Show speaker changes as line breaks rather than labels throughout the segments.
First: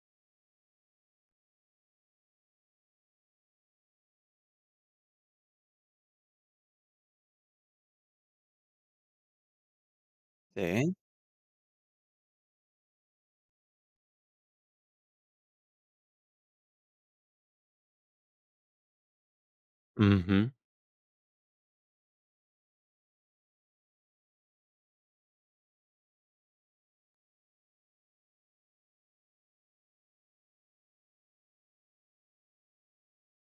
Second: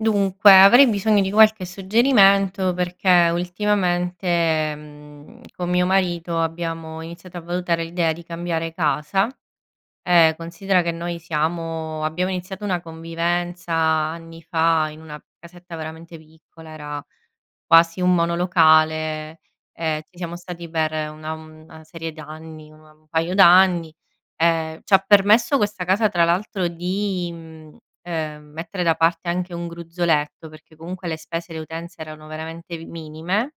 Dunque, avrei bisogno di qualche suggerimento, perché ultimamente, mhmm, con mio marito, abbiamo iniziato a valutare l'idea di cambiare casa. Ehm, considera che
Sì?
noi siamo abbiamo iniziato una convivenza anni fa, in una casetta veramente piccola, era quasi un monolocale, e ci siamo
Mh-mh.
stati per una una serie d'anni, una un paio d'anni. Ehm, ci ha permesso questa casa, tra l'altro, di, mhmm, ehm, mettere da parte anche un gruzzoletto, perché comunque le spese, le utenze erano veramente minime,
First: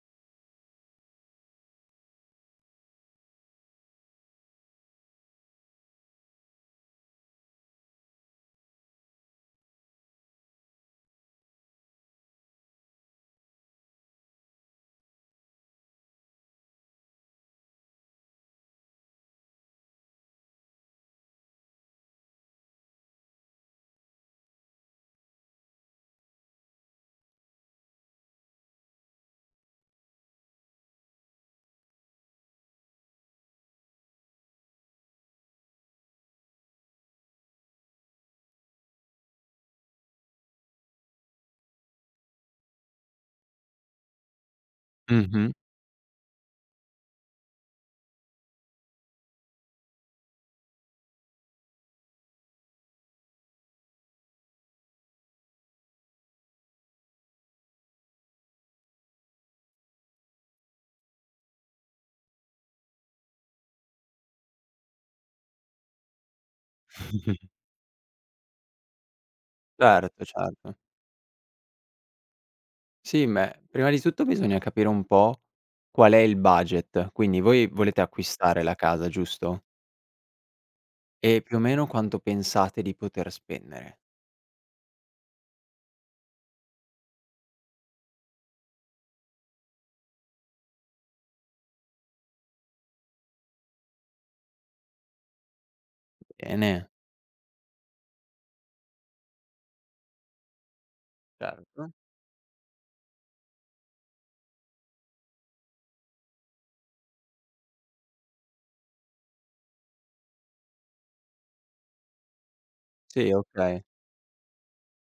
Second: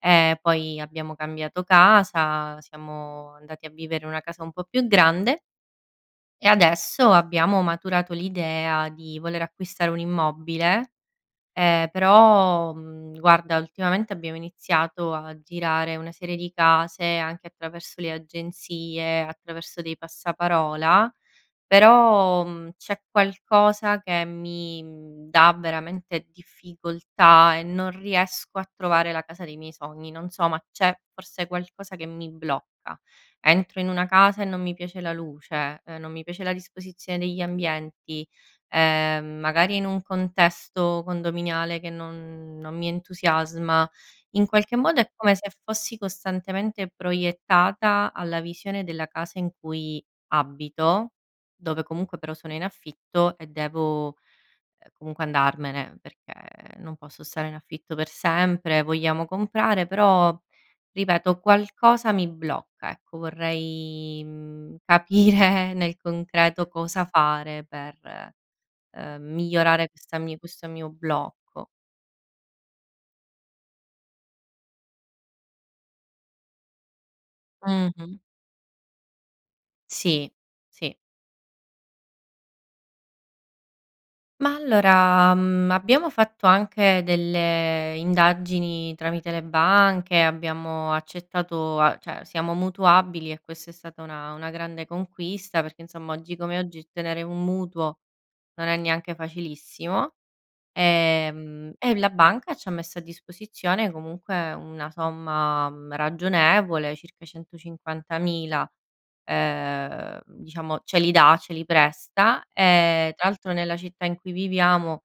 ehm, poi abbiamo cambiato casa, siamo andati a vivere in una casa un po' più grande e adesso, abbiamo maturato l'idea di voler acquistare un immobile, ehm, però, uhm, guarda, ultimamente abbiamo iniziato a girare una serie di case, anche attraverso le agenzie, attraverso dei passaparola, però, uhm, c'è qualcosa che mi dà veramente difficoltà, e non riesco a trovare la casa dei miei sogni. Non so, ma c'è forse qualcosa che mi blocca. Entro in una casa, e non mi piace la luce, non mi piace la disposizione degli ambienti, ehm, magari in un contesto condominiale che non non mi entusiasma. In qualche modo è come
Mh-mh.
se fossi costantemente proiettata, alla visione della casa in cui abito, dove comunque però sono in affitto, e devo comunque andarmene, perché non posso stare in affitto per sempre, vogliamo comprare, però, ripeto, qualcosa mi blocca, ecco. Vorrei, uhm, capire nel concreto cosa fare per, ehm, migliorare questa
Certo,
mia questo
certo.
mio blocco.
Sì, beh, prima di tutto bisogna capire un po' qual è il budget. Quindi, voi volete
Mh-mh.
acquistare la casa, giusto?
Sì, sì.
E più o meno, quanto pensate di poter spendere.
Ma, allora, uhm, abbiamo fatto anche delle indagini tramite le banche, abbiamo accettato a cioè siamo mutuabili, e questa è stata una una grande conquista perché, insomma, oggi
E
come oggi
ne
ottenere un mutuo non è neanche facilissimo. Ehm,
Certo.
e la banca ci ha messo a disposizione comunque una somma, mhmm, ragionevole, circa 150000, ehm, diciamo ce li dà, ce li presta. E tra
Sì
l'altro, nella
okay.
città in cui viviamo,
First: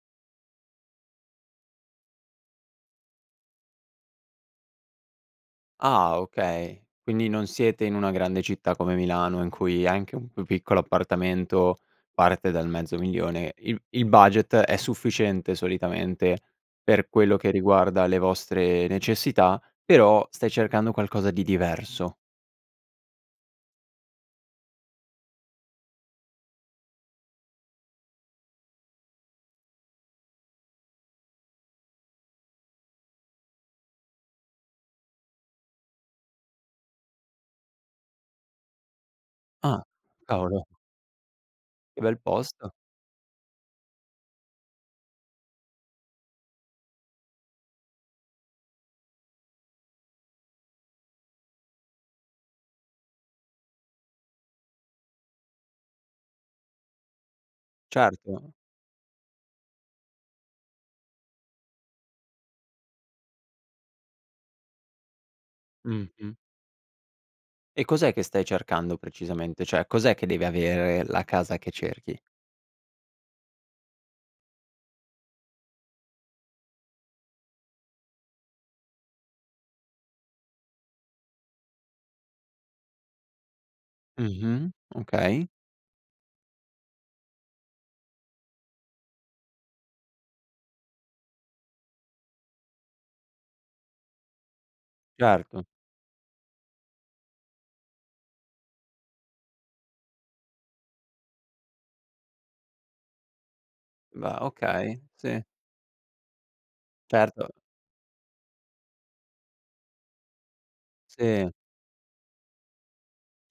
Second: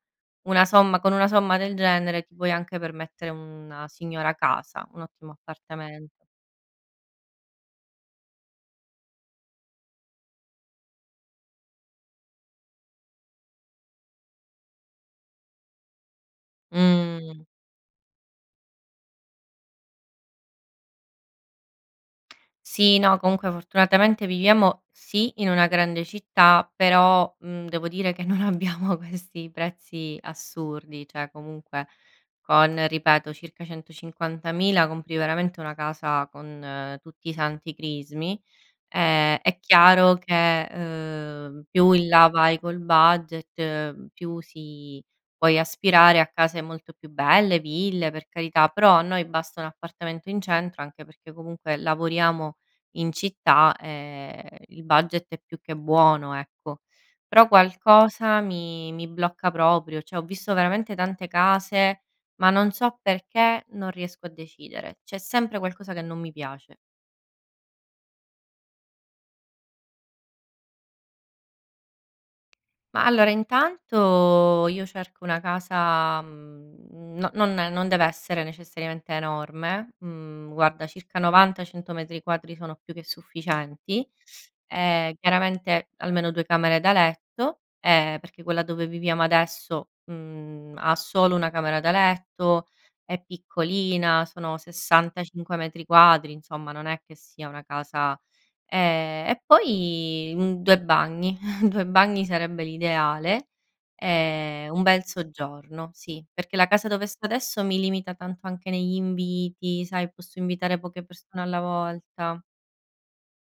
una somma con una somma del genere ti puoi anche permettere una signora casa, un ottimo
Ah,
appartamento.
okay. Quindi non siete in una grande città come Milano, in cui anche un più piccolo appartamento parte dal mezzo 1000000, il il budget è sufficiente solitamente per quello
Mhmm.
che riguarda le vostre necessità, però stai cercando qualcosa di diverso.
Sì, no, comunque fortunatamente viviamo sì, in una grande città, però, uhm, devo dire che non abbiamo questi prezzi assurdi, cioè comunque con, ripeto, circa 150000, compri veramente una casa con tutti i santi crismi, ehm, è
Ah,
chiaro che,
cavolo.
ehm, più
Che
in
bel
là vai
posto.
col budget, più si puoi aspirare a case molto più belle, ville, per carità. Però a noi basta un appartamento in centro, anche perché comunque lavoriamo in città e il budget è più che buono, ecco. Però qualcosa
Certo.
mi mi blocca proprio. Cioè ho visto veramente tante case, ma non so perché non riesco a decidere. C'è sempre qualcosa che non mi
Mh-mh.
piace.
E cos'è che stai cercando precisamente? Cioè, cos'è che deve avere la casa che cerchi?
Ma, allora intanto io cerco una casa, uhm, non non non deve essere necessariamente enorme, mhmm, guarda circa 90-100 metri quadri sono più che sufficienti.
Mh-mh.
Ehm,
Okay.
chiaramente, almeno 2 camere da letto, ehm, perché quella dove viviamo adesso, mhmm, ha solo 1 camera da letto, è piccolina, sono 65
Certo.
metri quadri, insomma, non è che sia una casa, ehm, e poi un 2 bagni, 2 bagni sarebbe l'ideale,
Beh
ehm, un
okay.
bel
Sì.
soggiorno sì, perché la casa dove sto
Certo.
adesso mi limita tanto anche negli inviti, sai, posso invitare poche persone
Sì.
alla volta.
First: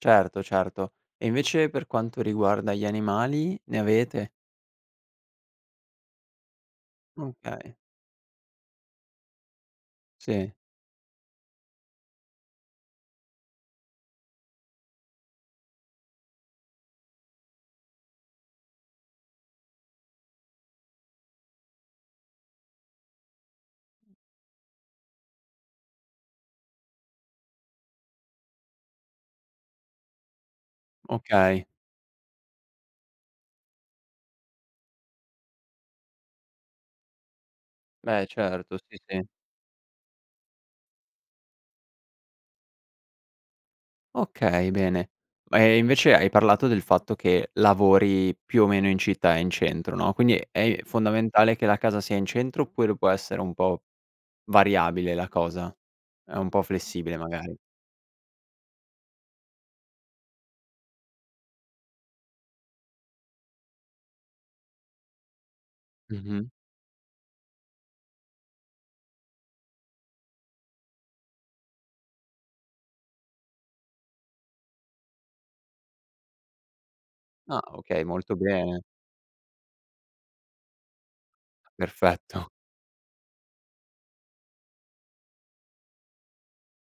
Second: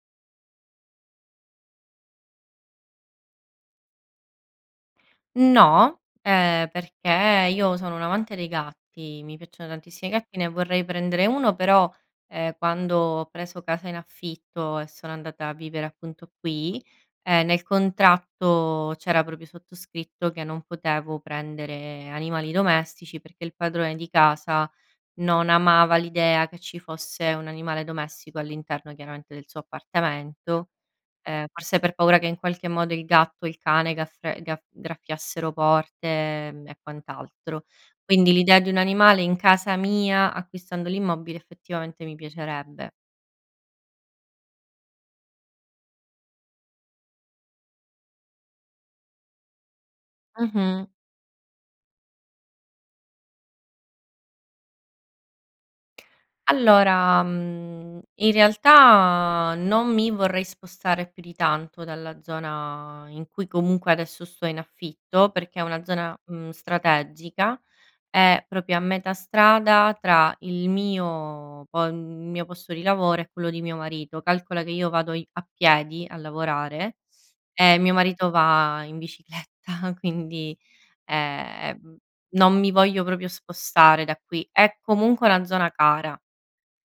Certo, certo. E invece per quanto riguarda gli animali, ne avete?
No, ehm, perché
Okay.
io sono un amante dei gatti, mi piacciono tantissimi i gatti, ne
Sì.
vorrei prendere uno però, ehm, quando ho preso casa in affitto, e sono andata a vivere appunto qui, ehm, nel contratto c'era proprio sottoscritto, che non potevo prendere animali domestici, perché il padrone di casa non amava l'idea che ci fosse un animale domestico all'interno, chiaramente, del suo appartamento. Ehm,
Okay.
forse per paura che in qualche modo il gatto o il cane gafr gafr graffiassero porte e, ehm, quant'altro.
Beh
Quindi l'idea di un
certo, sì,
animale
sì.
in casa mia, acquistando l'immobile, effettivamente mi piacerebbe.
Okay bene. E invece, hai parlato del fatto che, lavori più o meno in città e in centro, no, quindi è
Mh-mh.
fondamentale che la casa sia in centro, oppure può essere un po' variabile la cosa, è un po' flessibile,
Allora,
magari?
mhmm, in realtà, non mi vorrei spostare più di tanto dalla zona in cui comunque adesso sto in affitto, perché è una zona,
Mh-mh.
mhmm, strategica, è proprio a metà strada tra il mio po il mio posto di lavoro e quello di mio marito, calcola che io vado i a piedi a lavorare,
Ah,
e mio
okay,
marito
molto bene.
va in bicicletta, quindi, ehm,
Perfetto.
non mi voglio proprio spostare da qui. È comunque una zona cara,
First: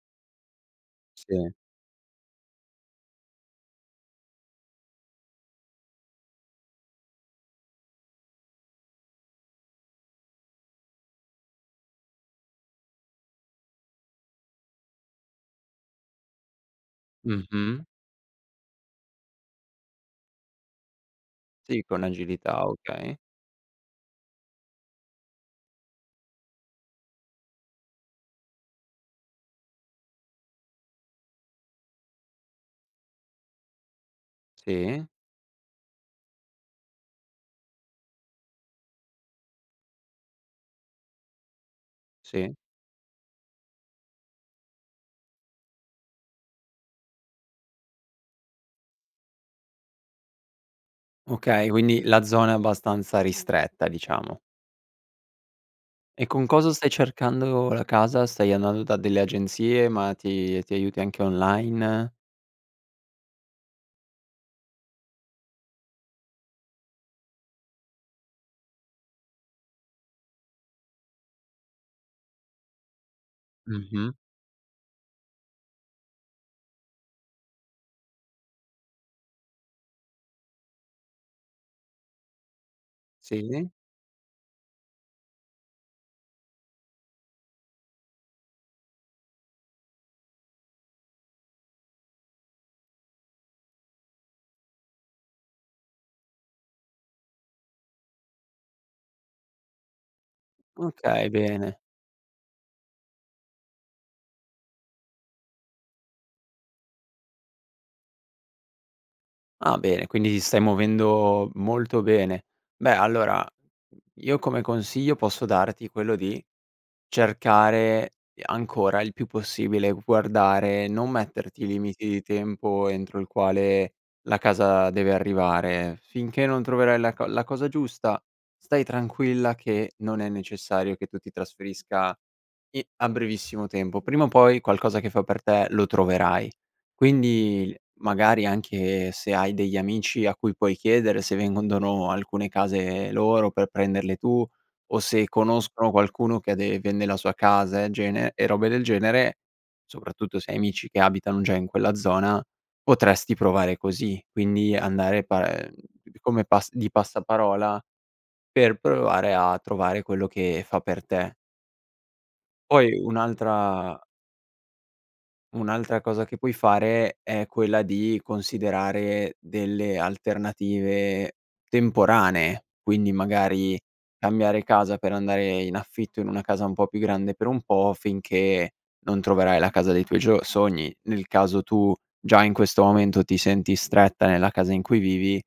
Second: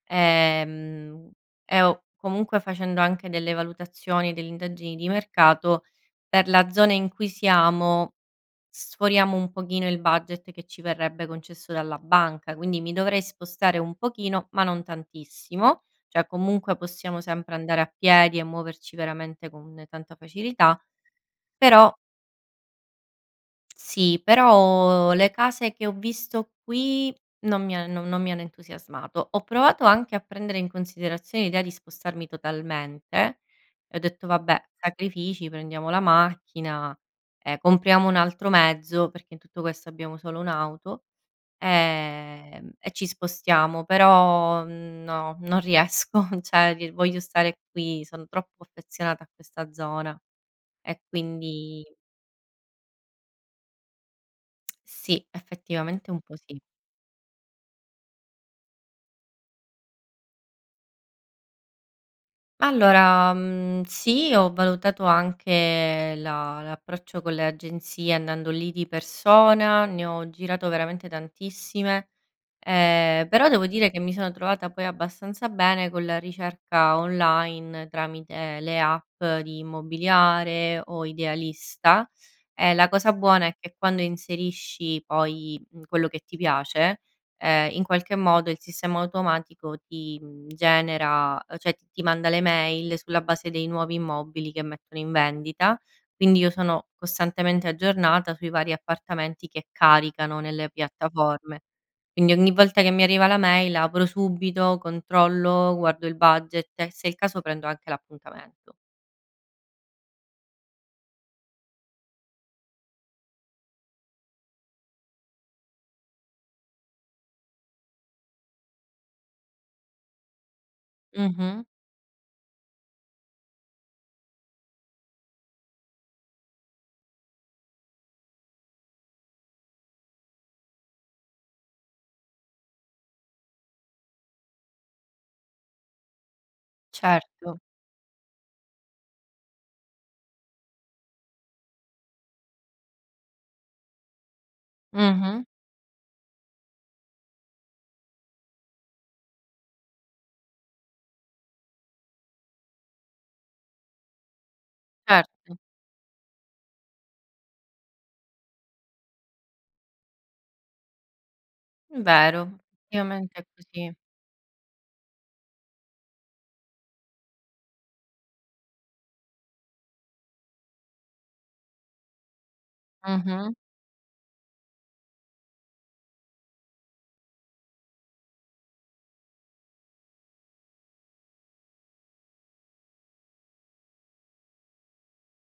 ehm,
Sì.
e ho comunque facendo anche delle valutazioni delle indagini di mercato per la zona in cui siamo, sforiamo un pochino il budget che ci verrebbe concesso dalla banca, quindi mi dovrei spostare un pochino ma non tantissimo, cioè comunque possiamo sempre andare
Mh-mh.
a piedi e muoverci veramente con tanta facilità,
Sì,
però
con agilità, okay.
sì, però le case che ho visto qui non mi ha non non mi hanno entusiasmato. Ho provato anche a prendere in considerazione l'idea di spostarmi totalmente, e ho detto: "Vabbè,
Sì.
sacrifici, prendiamo la macchina, ehm, compriamo 1 altro mezzo", perché in tutto questo abbiamo solo 1 auto,
Sì.
ehm, "E ci spostiamo". Però no, non riesco cioè voglio stare qui, son troppo affezionata a questa zona. E
Okay,
quindi
quindi la zona è abbastanza ristretta, diciamo.
Sì, effettivamente un
E
po'
con
sì.
cosa stai cercando la casa? Stai andando da delle agenzie, ma ti ti aiuti anche online?
Allora, uhm, sì, ho valutato anche la l'approccio con le agenzie andando lì di persona, ne ho girato veramente tantissime, ehm, però devo dire che mi
Mh-mh.
sono trovata poi abbastanza bene con la ricerca online, tramite le app di Immobiliare o Idealista, e la cosa buona è
Sì?
che quando inserisci poi, uhm, quello che ti piace, ehm, in qualche modo il sistema automatico ti, uhm, genera cioè ti manda le mail sulla base dei nuovi immobili che mettono in vendita, quindi io sono costantemente aggiornata sui vari appartamenti che caricano nelle
Okay,
piattaforme.
bene.
Quindi ogni volta che mi arriva la mail apro subito, controllo, guardo il budget e, se è il caso, prendo anche l'appuntamento.
Ah bene, quindi ti stai muovendo molto bene. Beh allora, io come consiglio posso darti quello di cercare ancora il più possibile, guardare e non
Mh-mh.
metterti limiti di tempo entro il quale la casa deve arrivare, finché non troverai la co la cosa giusta stai tranquilla, che non è necessario che tu ti trasferisca i a brevissimo tempo. Prima o poi qualcosa che fa per te lo troverai.
Certo.
Quindi magari anche se hai degli amici a cui puoi chiedere se vendono alcune case loro per prenderle tu, o se
Mh-mh.
conoscono qualcuno che ha de vende la sua casa e gene e robe del genere, soprattutto se hai amici che abitano già in quella zona, potresti provare così, quindi andare par
Certo.
ehm p p come pas di passaparola per provare a trovare quello che fa per te.
Vero,
Poi
ovviamente è così.
un'altra un'altra cosa che puoi fare è quella di considerare delle alternative temporanee, quindi
Mh-mh.
magari cambiare casa per andare in affitto in una casa un po' più grande per un po', finché non troverai la casa dei tuoi gio sogni, nel caso tu già in questo momento ti senti stretta nella casa in cui vivi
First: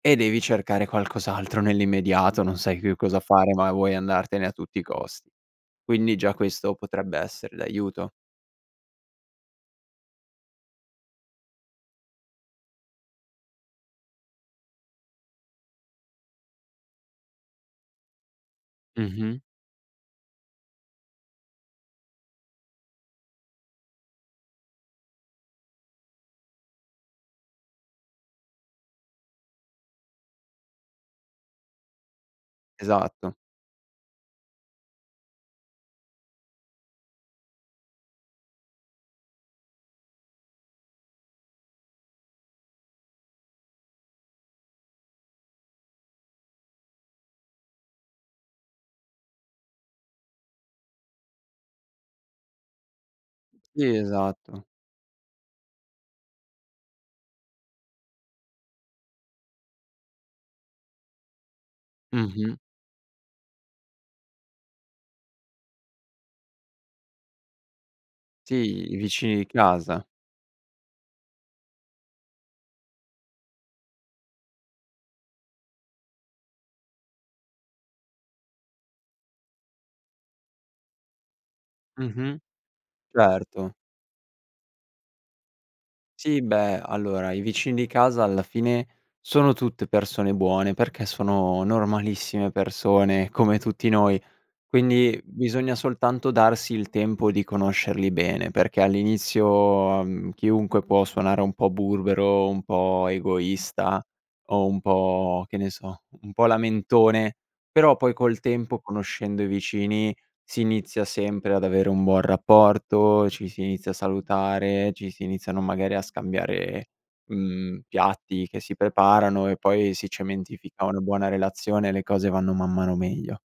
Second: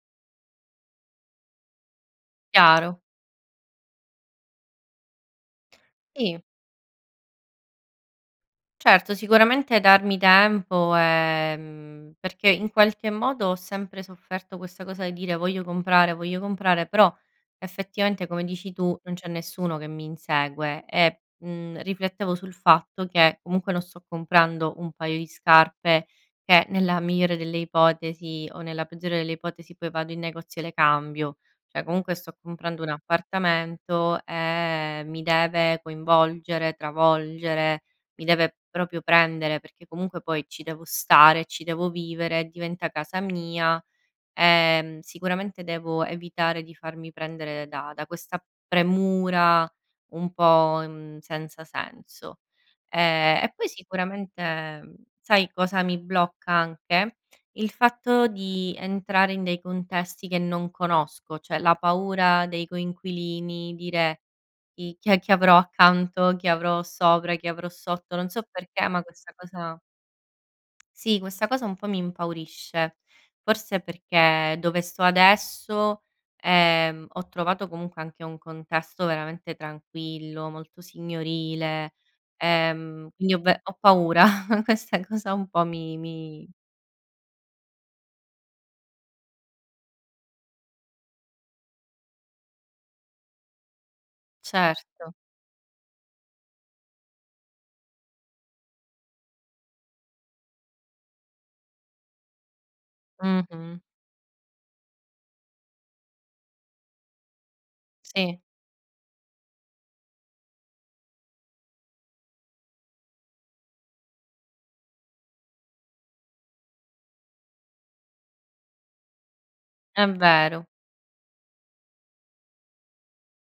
e devi cercare qualcos'altro nell'immediato. Non sai più
Chiaro.
cosa fare ma vuoi andartene a tutti i costi. Quindi già
Sì.
questo potrebbe essere d'aiuto.
Certo sicuramente darmi tempo ehm perché in qualche modo ho sempre sofferto questa cosa di dire: "Voglio comprare, voglio comprare" però effettivamente, come dici tu, non c'è
Mh-mh.
nessuno che mi insegue e, mhmm, riflettevo sul fatto che comunque non sto comprando un paio di scarpe, che nella migliore delle ipotesi o nella peggiore delle ipotesi poi vado in negozio e le cambio. Cioè comunque sto comprando un
Esatto.
appartamento e mi deve coinvolgere, travolgere, mi deve proprio prendere, perché comunque poi ci devo stare, ci devo vivere, diventa casa mia, ehm, sicuramente devo evitare di farmi prendere da da questa premura un po' mhmm, senza senso, ehm, e poi
Sì, esatto.
sicuramente sai cosa mi blocca anche? Il fatto di entrare in dei contesti che non conosco, cioè la paura
Mh-mh.
dei coinquilini dire "i chi è che avrò accanto, chi avrò sopra, chi avrò sotto" non so perché
Sì i
ma questa
vicini di
cosa
casa.
sì, questa cosa un po' mi impaurisce, forse perché dove sto adesso, ehm, ho trovato comunque anche un contesto veramente tranquillo, molto signorile,
Mh-mh,
ehm, quindi ho ve
certo.
ho paura questa cosa un po' mi
Sì
mi
beh allora, i vicini di casa alla fine, sono tutte persone buone perché sono normalissime persone come tutti noi,
Certo.
quindi bisogna soltanto darsi il tempo di conoscerli bene, perché all'inizio, ehm, chiunque può suonare un po' burbero, un po'
Mh-mh.
egoista o un po', che ne so, un po' lamentone però poi
Sì.
col tempo conoscendo i vicini si inizia sempre ad avere un buon rapporto, ci si inizia a salutare, ci si iniziano magari a scambiare, mhmm, piatti che si preparano e poi
È
si
vero.
cementifica una buona relazione le cose vanno man mano meglio.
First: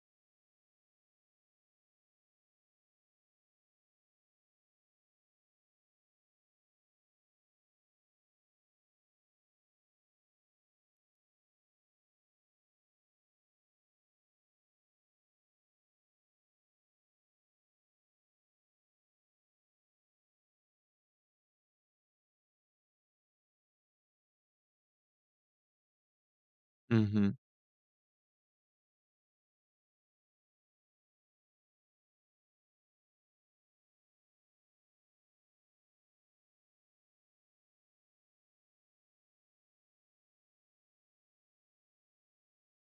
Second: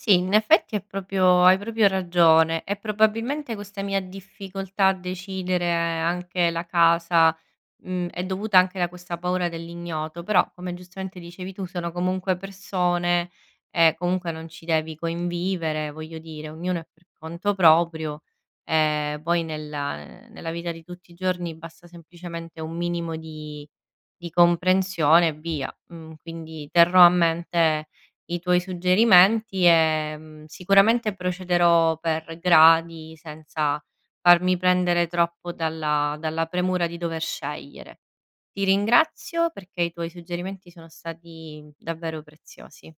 Sì in effetti è proprio hai proprio ragione e probabilmente questa mia difficoltà a decidere anche la casa, mhmm, è dovuta anche da questa paura dell'ignoto però, come giustamente dicevi tu, sono comunque persone e comunque non ci devi convivere voglio dire, ognuno è per conto proprio, ehm, poi nella, ehm, nella vita di tutti i giorni basta semplicemente un minimo di di comprensione e via, uhm, quindi terrò a
Mh-mh.
mente i tuoi suggerimenti e, mhmm, sicuramente procederò per gradi senza farmi prendere troppo dalla dalla premura di dover scegliere. Ti ringrazio perché i tuoi suggerimenti sono stati davvero preziosi.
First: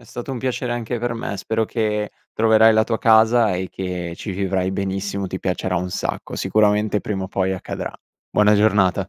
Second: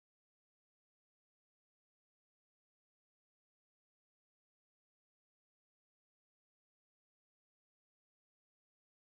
È stato un piacere anche per me, spero che troverai la tua casa e che ci vivrai benissimo, ti piacerà un sacco, sicuramente prima o poi accadrà. Buona giornata.